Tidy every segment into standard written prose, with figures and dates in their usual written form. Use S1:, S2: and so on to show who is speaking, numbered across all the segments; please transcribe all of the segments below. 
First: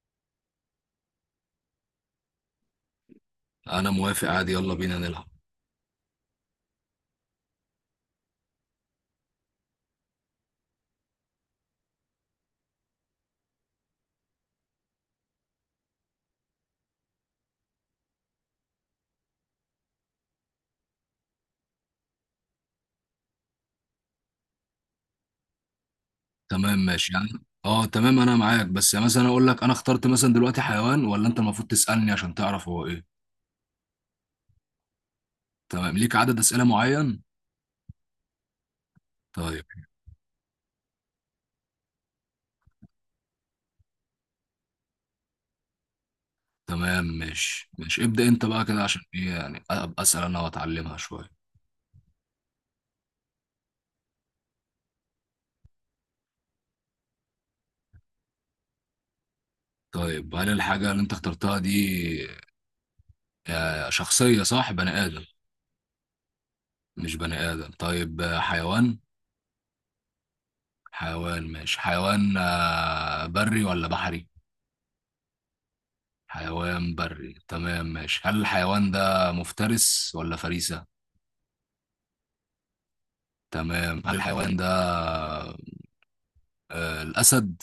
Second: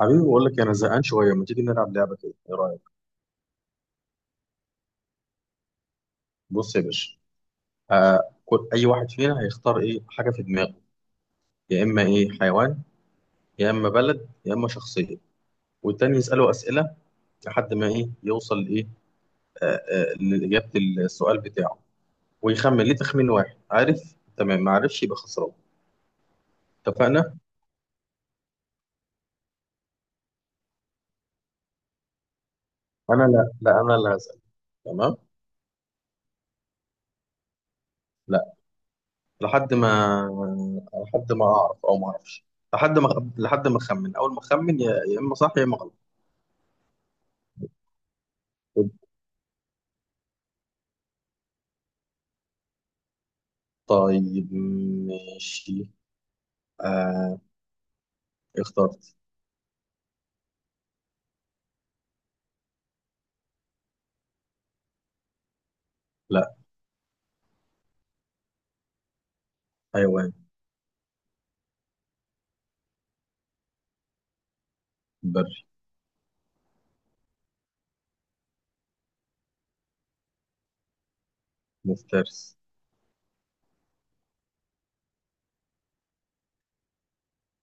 S1: حبيبي بقول لك انا زهقان شويه، ما تيجي نلعب لعبه كده؟ ايه رايك؟
S2: انا موافق عادي، يلا بينا نلعب.
S1: بص يا باشا، آه كل اي واحد فينا هيختار ايه حاجه في دماغه، يا اما ايه حيوان، يا اما بلد، يا اما شخصيه، والتاني يساله اسئله لحد ما ايه يوصل ايه لاجابه السؤال بتاعه، ويخمن ليه تخمين واحد. عارف؟ تمام، ما عرفش يبقى خسران.
S2: تمام ماشي
S1: اتفقنا.
S2: اه تمام انا معاك، بس يعني مثلا اقول لك انا اخترت مثلا دلوقتي حيوان، ولا انت المفروض تسألني عشان تعرف هو ايه؟
S1: انا لا، انا اللي هسال. تمام.
S2: تمام، ليك عدد أسئلة معين؟
S1: لا.
S2: طيب.
S1: لحد ما لحد ما اعرف او ما اعرفش، لحد ما، لحد ما اخمن. اول ما اخمن يا اما صح يا اما غلط.
S2: تمام ماشي ابدأ انت بقى كده، عشان ايه يعني ابقى أسأل انا واتعلمها شوية.
S1: طيب، ماشي، آه، اخترت.
S2: طيب، هل الحاجة اللي انت اخترتها دي شخصية؟ صح، بني آدم؟
S1: لا.
S2: مش بني آدم؟ طيب حيوان.
S1: حيوان
S2: حيوان ماشي، حيوان بري ولا بحري؟
S1: بري
S2: حيوان بري، تمام ماشي. هل الحيوان ده مفترس ولا فريسة؟
S1: مفترس.
S2: تمام، هل الحيوان ده الأسد؟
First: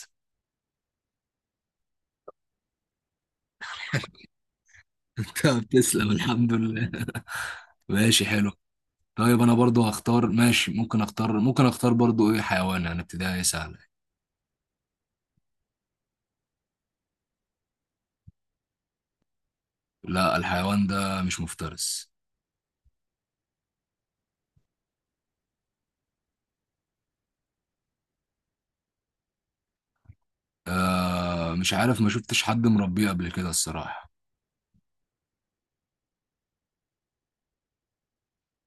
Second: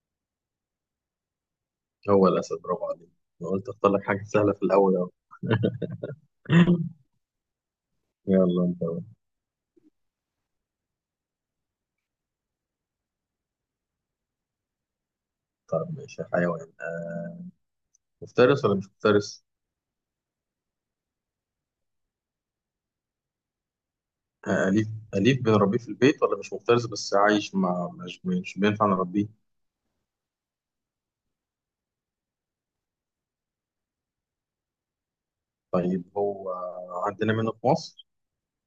S1: هو الأسد؟ برافو عليك، أنا قلت أختار لك حاجة سهلة في الأول أهو.
S2: تمام، تسلم، الحمد لله. ماشي، حلو.
S1: يلا أنت بقى.
S2: طيب أنا برضو هختار، ماشي. ممكن أختار، ممكن أختار برضو إيه، حيوان يعني ابتدائي سهلة.
S1: طيب ماشي، حيوان، آه، مفترس ولا مش مفترس؟
S2: لا الحيوان ده مش مفترس.
S1: آه أليف، أليف بنربيه في البيت، ولا مش مفترس بس عايش مع مش بينفع نربيه؟
S2: آه مش عارف، ما شفتش حد مربيه قبل كده الصراحة.
S1: طيب هو عندنا منه في مصر؟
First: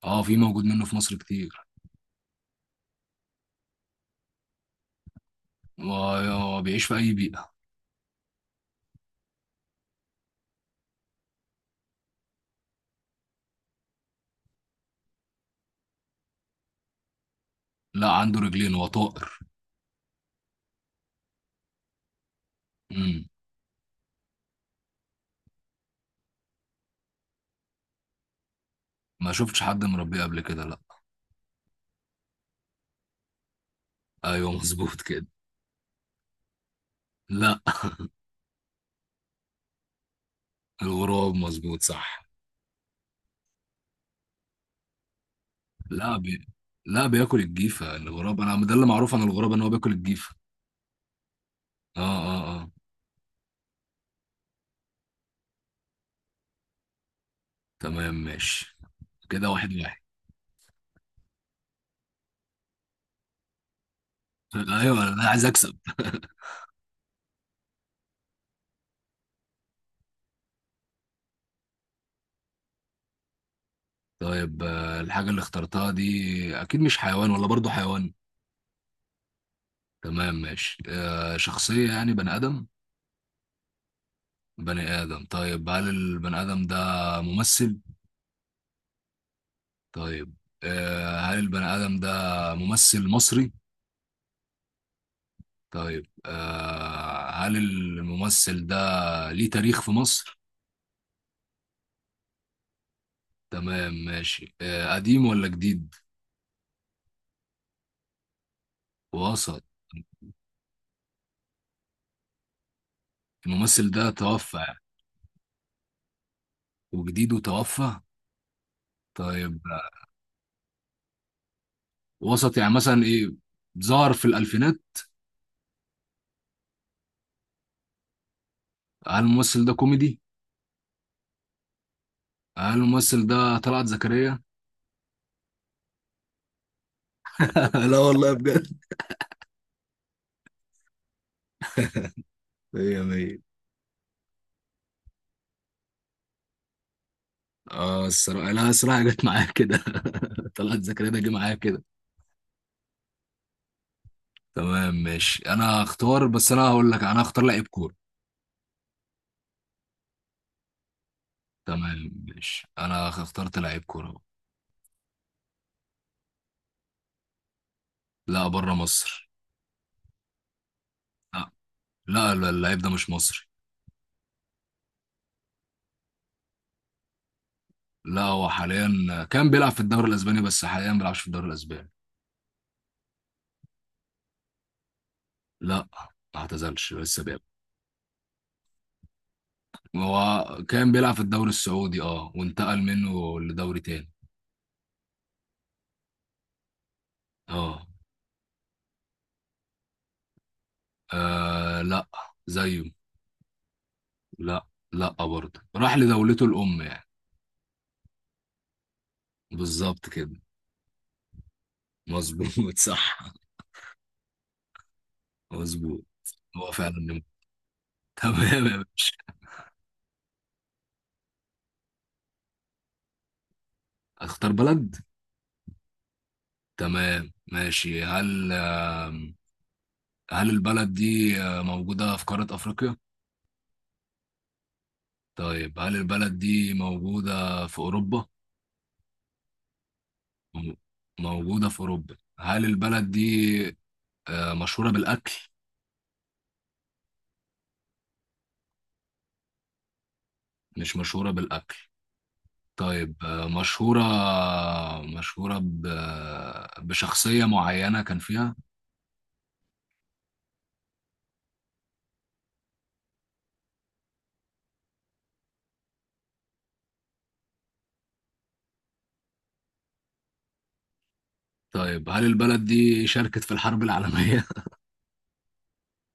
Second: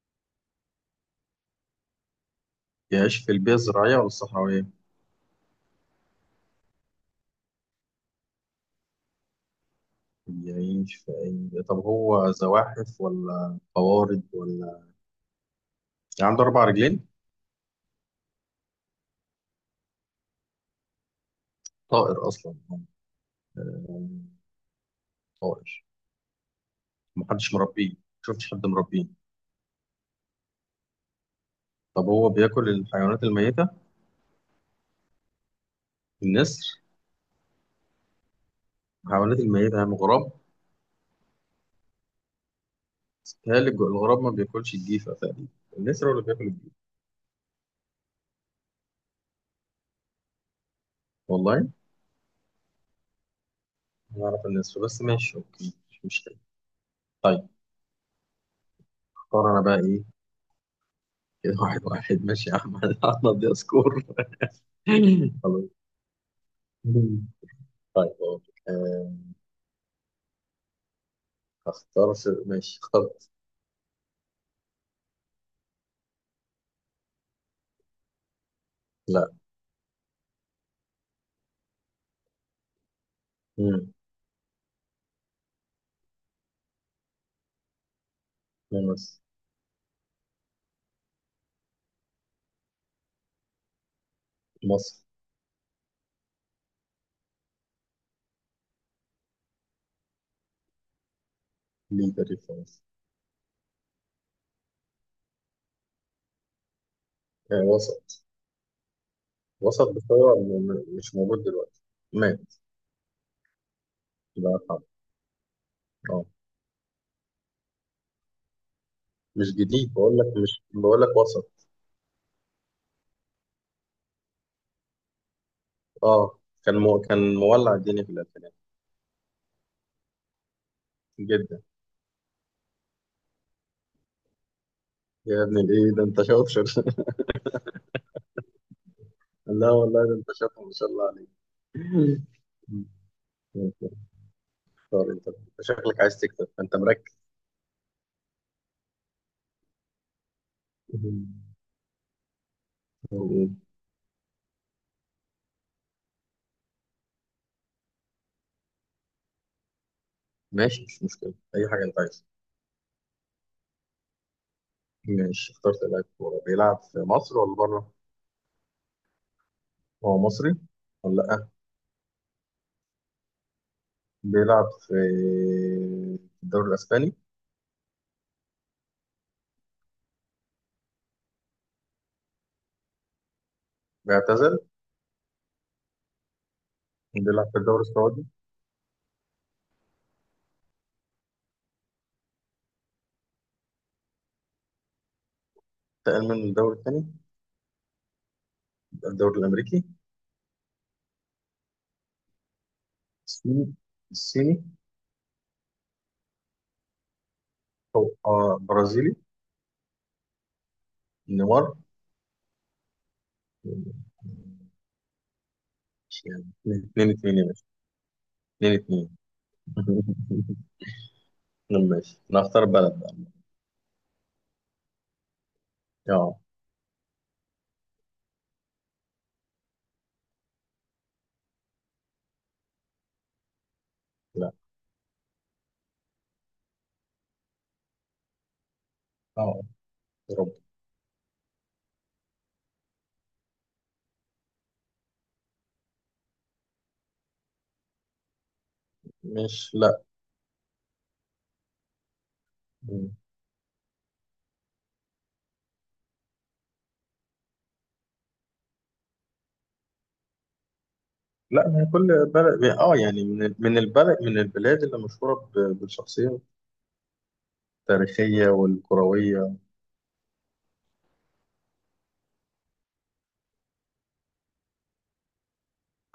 S2: اه، في موجود منه في مصر كتير.
S1: يعيش في البيئة الزراعية ولا الصحراوية؟
S2: وبيعيش في أي بيئة.
S1: يعيش في أي، طب هو زواحف ولا قوارض ولا، يعني عنده أربع رجلين؟
S2: لا، عنده رجلين وطائر.
S1: طائر اصلا هو؟
S2: امم
S1: طائر، محدش مربيه، شفتش حد مربيه.
S2: ما شفتش حد مربيه قبل كده لا.
S1: طب هو بياكل الحيوانات الميته؟
S2: ايوه مظبوط كده.
S1: النسر؟
S2: لا.
S1: الحيوانات الميته يعني غراب؟
S2: الغراب مظبوط صح.
S1: بيتهيألي الغراب ما بياكلش الجيفه تقريبا، النسر هو
S2: لا
S1: اللي بياكل
S2: بي...
S1: الجيفه.
S2: لا بياكل الجيفه الغراب، انا ده اللي معروف عن الغراب، ان هو بياكل الجيفه.
S1: والله؟
S2: اه.
S1: أنا اعرف النسر، بس ماشي اوكي مش مشكله. طيب،
S2: تمام ماشي.
S1: اختار
S2: كده
S1: انا
S2: واحد
S1: بقى
S2: واحد.
S1: ايه. كده واحد واحد. ماشي يا احمد. احمد دي سكور.
S2: ايوه انا عايز
S1: خلاص.
S2: اكسب.
S1: طيب أقول لك. آه، اختار ماشي، اخترت.
S2: طيب الحاجه اللي اخترتها دي اكيد مش حيوان، ولا برضو حيوان؟
S1: لا.
S2: تمام ماشي، آه شخصيه يعني بني ادم؟
S1: مم.
S2: بني ادم، طيب هل البني ادم ده ممثل؟
S1: مصر.
S2: طيب، آه هل البني ادم ده ممثل مصري؟
S1: مصر.
S2: طيب آه، هل الممثل ده ليه تاريخ في مصر؟
S1: ليه تاريخ في مصر.
S2: تمام ماشي، آه قديم ولا جديد؟
S1: آه، وسط.
S2: وسط.
S1: وسط بس هو مش موجود دلوقتي، مات،
S2: الممثل ده
S1: الله
S2: توفى يعني،
S1: يرحمه. اه
S2: وجديد وتوفى؟
S1: مش
S2: طيب
S1: جديد،
S2: آه،
S1: بقول لك مش، بقول لك وسط.
S2: وسط يعني مثلا ايه؟ ظهر في الألفينات.
S1: اه كان كان مولع الدنيا في الألفينات.
S2: هل الممثل ده كوميدي؟
S1: جدا.
S2: هل الممثل ده طلعت زكريا؟
S1: يا ابن الايه ده، انت شاطر.
S2: لا والله بجد.
S1: لا والله ده انت شاطر، ما شاء الله عليك.
S2: مية مية.
S1: طار. انت أنت شكلك عايز تكتب، انت مركز.
S2: اه الصراحة، لا الصراحة جت معايا كده. طلعت زكريا ده جه معايا كده. تمام ماشي، انا هختار. بس انا هقول لك، انا هختار لعيب كورة.
S1: ماشي مش مشكلة، أي حاجة أنت
S2: تمام
S1: عايزها.
S2: ماشي، انا اخترت لعيب كوره أهو.
S1: ماشي، اخترت لاعب كورة. بيلعب في مصر ولا بره؟
S2: لا بره مصر.
S1: هو مصري ولا لأ؟
S2: لا، اللعيب ده مش مصري.
S1: بيلعب في الدوري الأسباني؟
S2: لا هو حاليا كان بيلعب في الدوري الاسباني، بس حاليا ما بيلعبش في الدوري الاسباني.
S1: بيعتزل؟
S2: لا، ما اعتزلش لسه بيلعب.
S1: بيلعب في الدوري السعودي؟
S2: هو كان بيلعب في الدوري السعودي، اه وانتقل منه لدوري تاني.
S1: انتقل من الدوري الثاني.
S2: اه.
S1: الدوري الامريكي؟
S2: آه، لا. زيه.
S1: الصيني؟ الصيني؟
S2: لا، لا برضه راح لدولته الام يعني.
S1: او آه برازيلي.
S2: بالظبط كده.
S1: نيمار.
S2: مظبوط صح
S1: ماشي
S2: مظبوط.
S1: يعني،
S2: هو فعلا
S1: اتنين
S2: نمر.
S1: اتنين يا باشا،
S2: تمام
S1: اتنين
S2: يا باشا.
S1: اتنين ماشي، انا هختار بلد بقى.
S2: اختار بلد.
S1: اه.
S2: تمام ماشي، هل آم، هل البلد دي موجودة في قارة أفريقيا؟
S1: لا.
S2: طيب، هل البلد دي موجودة في أوروبا؟
S1: اه، يا رب.
S2: مو- موجودة في أوروبا. هل البلد دي مشهورة بالأكل؟
S1: مش، لا.
S2: مش مشهورة بالأكل. طيب مشهورة، مشهورة ب... بشخصية معينة كان فيها؟
S1: لا ما هي كل بلد، اه يعني، من البلد، من البلاد اللي مشهوره بالشخصيه التاريخيه والكرويه.
S2: طيب هل البلد دي شاركت في الحرب العالمية؟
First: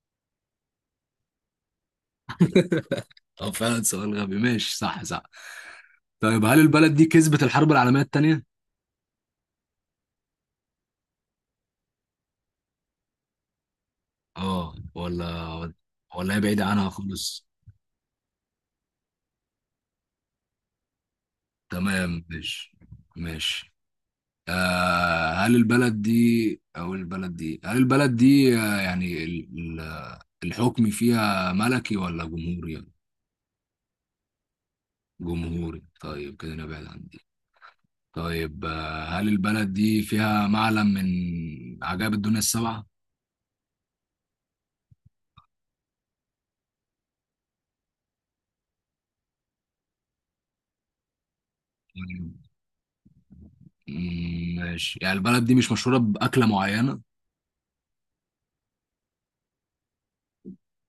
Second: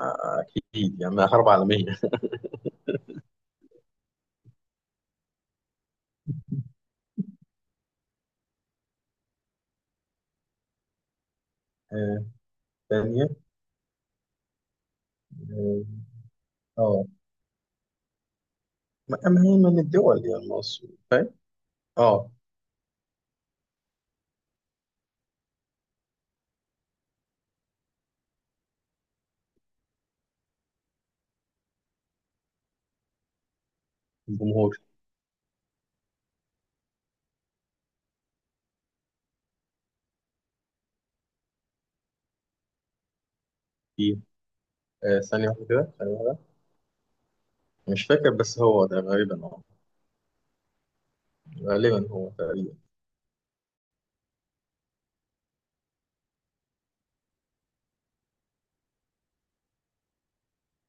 S1: آه، اكيد يعني، حرب عالميه.
S2: أو فعلا سؤال غبي، ماشي صح صح. طيب هل البلد دي كسبت الحرب العالمية التانية؟
S1: آه، ثانيه.
S2: اه ولا
S1: اه.
S2: ولا هي بعيدة عنها
S1: آه.
S2: خالص؟
S1: ما هي من الدول، يعني مصر فاهم.
S2: تمام
S1: اه.
S2: ماشي، ماشي. آه هل البلد دي هل البلد دي آه يعني ال- الحكم فيها ملكي ولا جمهوري؟
S1: الجمهور.
S2: جمهوري، طيب كده نبعد عن دي. طيب آه هل البلد دي فيها معلم من عجائب الدنيا السبعة؟
S1: في، آه ثانية واحدة كده، ثانية واحدة. مش فاكر، بس هو ده غالبا، اه، غالبا، هو
S2: طيب،
S1: تقريبا.
S2: ماشي، يعني البلد دي مش مشهورة بأكلة معينة.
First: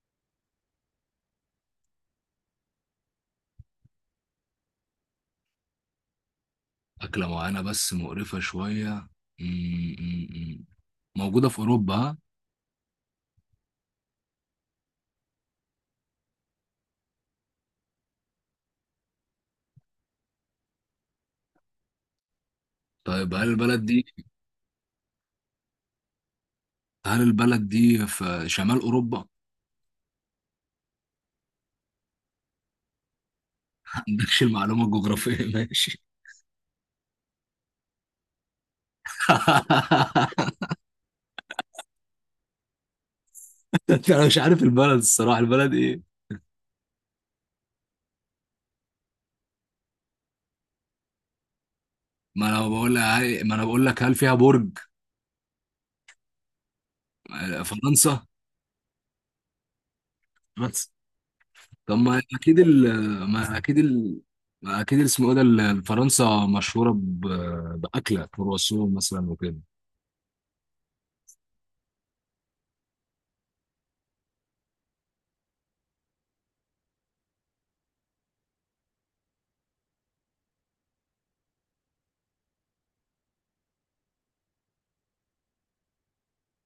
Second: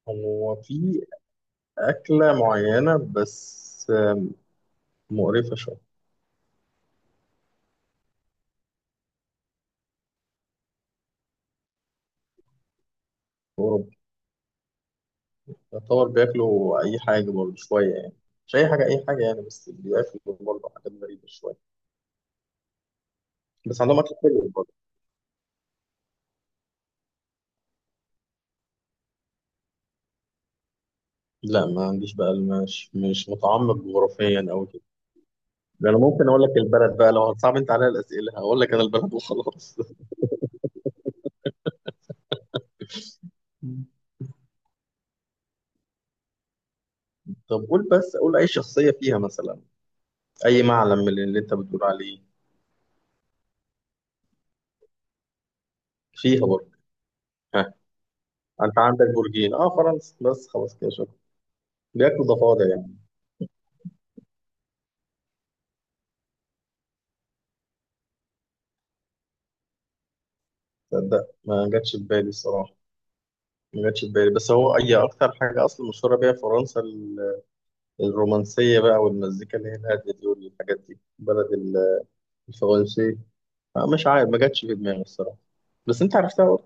S1: هو في أكلة معينة بس، آه، مقرفة شوية.
S2: أكلة معينة بس مقرفة شوية. مم، مم، مم. موجودة في أوروبا، ها؟
S1: في أوروبا، يعتبر بياكلوا أي حاجة برضه شوية يعني، مش أي حاجة أي حاجة يعني، بس بياكلوا برضه حاجات غريبة شوية.
S2: طيب هل
S1: بس
S2: البلد
S1: عندهم
S2: دي
S1: أكل حلو برضه.
S2: في شمال أوروبا؟
S1: لا ما عنديش بقى، مش مش متعمق
S2: ما عندكش
S1: جغرافيا أوي كده.
S2: المعلومة الجغرافية
S1: ده أنا
S2: ماشي.
S1: ممكن أقول لك البلد بقى، لو هتصعب أنت عليا الأسئلة هقول لك أنا البلد وخلاص.
S2: أنا مش عارف البلد الصراحة، البلد إيه؟
S1: طب قول بس، قول أي شخصية فيها مثلا، أي معلم من اللي أنت بتقول عليه.
S2: ما أنا بقول لك ما أنا بقول لك، هل فيها برج؟
S1: فيها برج. ها؟
S2: فرنسا؟
S1: أنت عندك برجين. أه فرنسا، بس خلاص كده،
S2: بس.
S1: شكرا.
S2: طب ما
S1: بياكلوا
S2: أكيد
S1: ضفادع
S2: ال
S1: يعني.
S2: ما أكيد ال ما أكيد اسمه إيه ده فرنسا مشهورة بأكلة كرواسون مثلا وكده.
S1: تصدق ما جاتش في بالي الصراحة، ما جاتش في بالي، بس هو أي أكتر حاجة أصلا مشهورة بيها فرنسا الرومانسية بقى، والمزيكا اللي هي الهادية دي والحاجات دي، بلد الفرنسي. آه، مش عارف، ما جاتش في دماغي الصراحة. بس أنت عرفتها برضه.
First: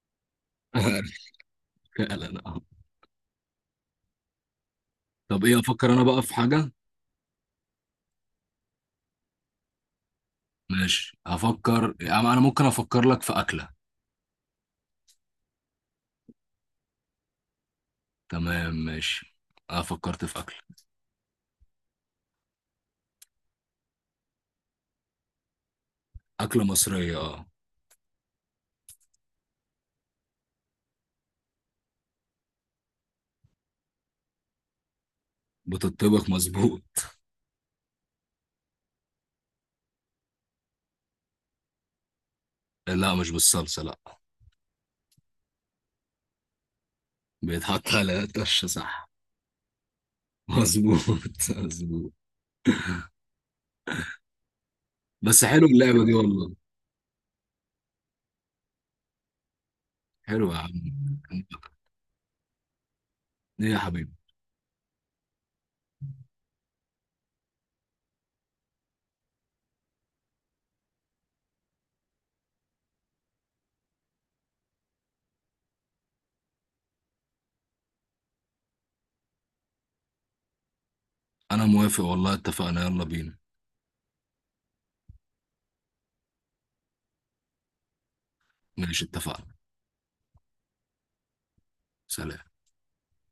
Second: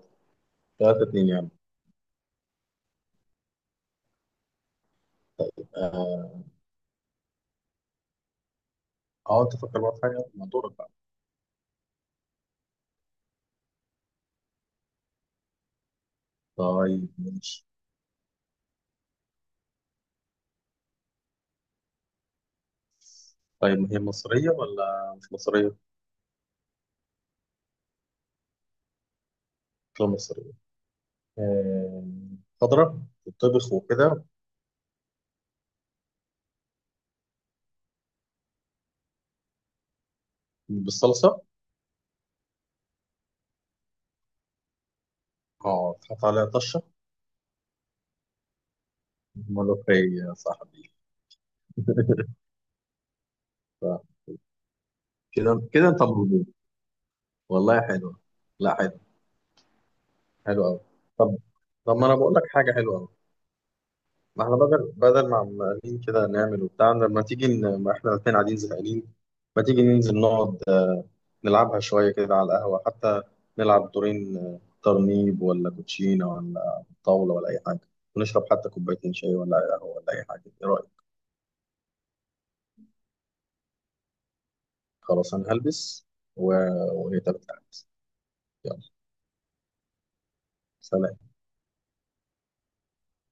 S1: 3-2 يعني.
S2: فعلا آه. طب ايه، افكر انا بقى
S1: أه.
S2: في حاجة.
S1: آه، أنت فكر بقى في حاجة، ما دورك بقى.
S2: ماشي افكر انا، أنا ممكن افكر لك في اكلة.
S1: طيب ماشي.
S2: تمام ماشي، انا فكرت في اكلة.
S1: طيب ما هي مصرية ولا مش مصرية؟
S2: اكلة مصرية اه.
S1: لا مصرية. آه، خضرة، تطبخ وكده.
S2: بتطبخ مظبوط.
S1: بالصلصة.
S2: لا مش بالصلصة لا.
S1: اه تحط عليها طشة.
S2: بيتحط على الطشة صح.
S1: ملوخية يا صاحبي.
S2: مظبوط مظبوط.
S1: ف-
S2: بس
S1: كده
S2: حلو
S1: كده انت
S2: اللعبة دي
S1: مظبوط،
S2: والله.
S1: والله حلوة، لا حلو،
S2: حلو يا
S1: حلو قوي. طب،
S2: عم.
S1: طب ما انا بقول لك حاجة حلوة قوي.
S2: ايه يا حبيبي.
S1: ما احنا بدل ما عمالين كده نعمل وبتاع، لما تيجي ما احنا الاثنين قاعدين زهقانين، ما تيجي ننزل نقعد نلعبها شوية كده على القهوة حتى، نلعب دورين، آه، ترنيب ولا كوتشينة ولا طاولة ولا أي حاجة، ونشرب حتى كوبايتين شاي ولا قهوة ولا أي حاجة، إيه رأيك؟
S2: انا موافق والله، اتفقنا يلا بينا.
S1: خلاص أنا هلبس و... وهي 3 ساعات. يلا.
S2: ماشي اتفقنا.
S1: سلام.
S2: سلام.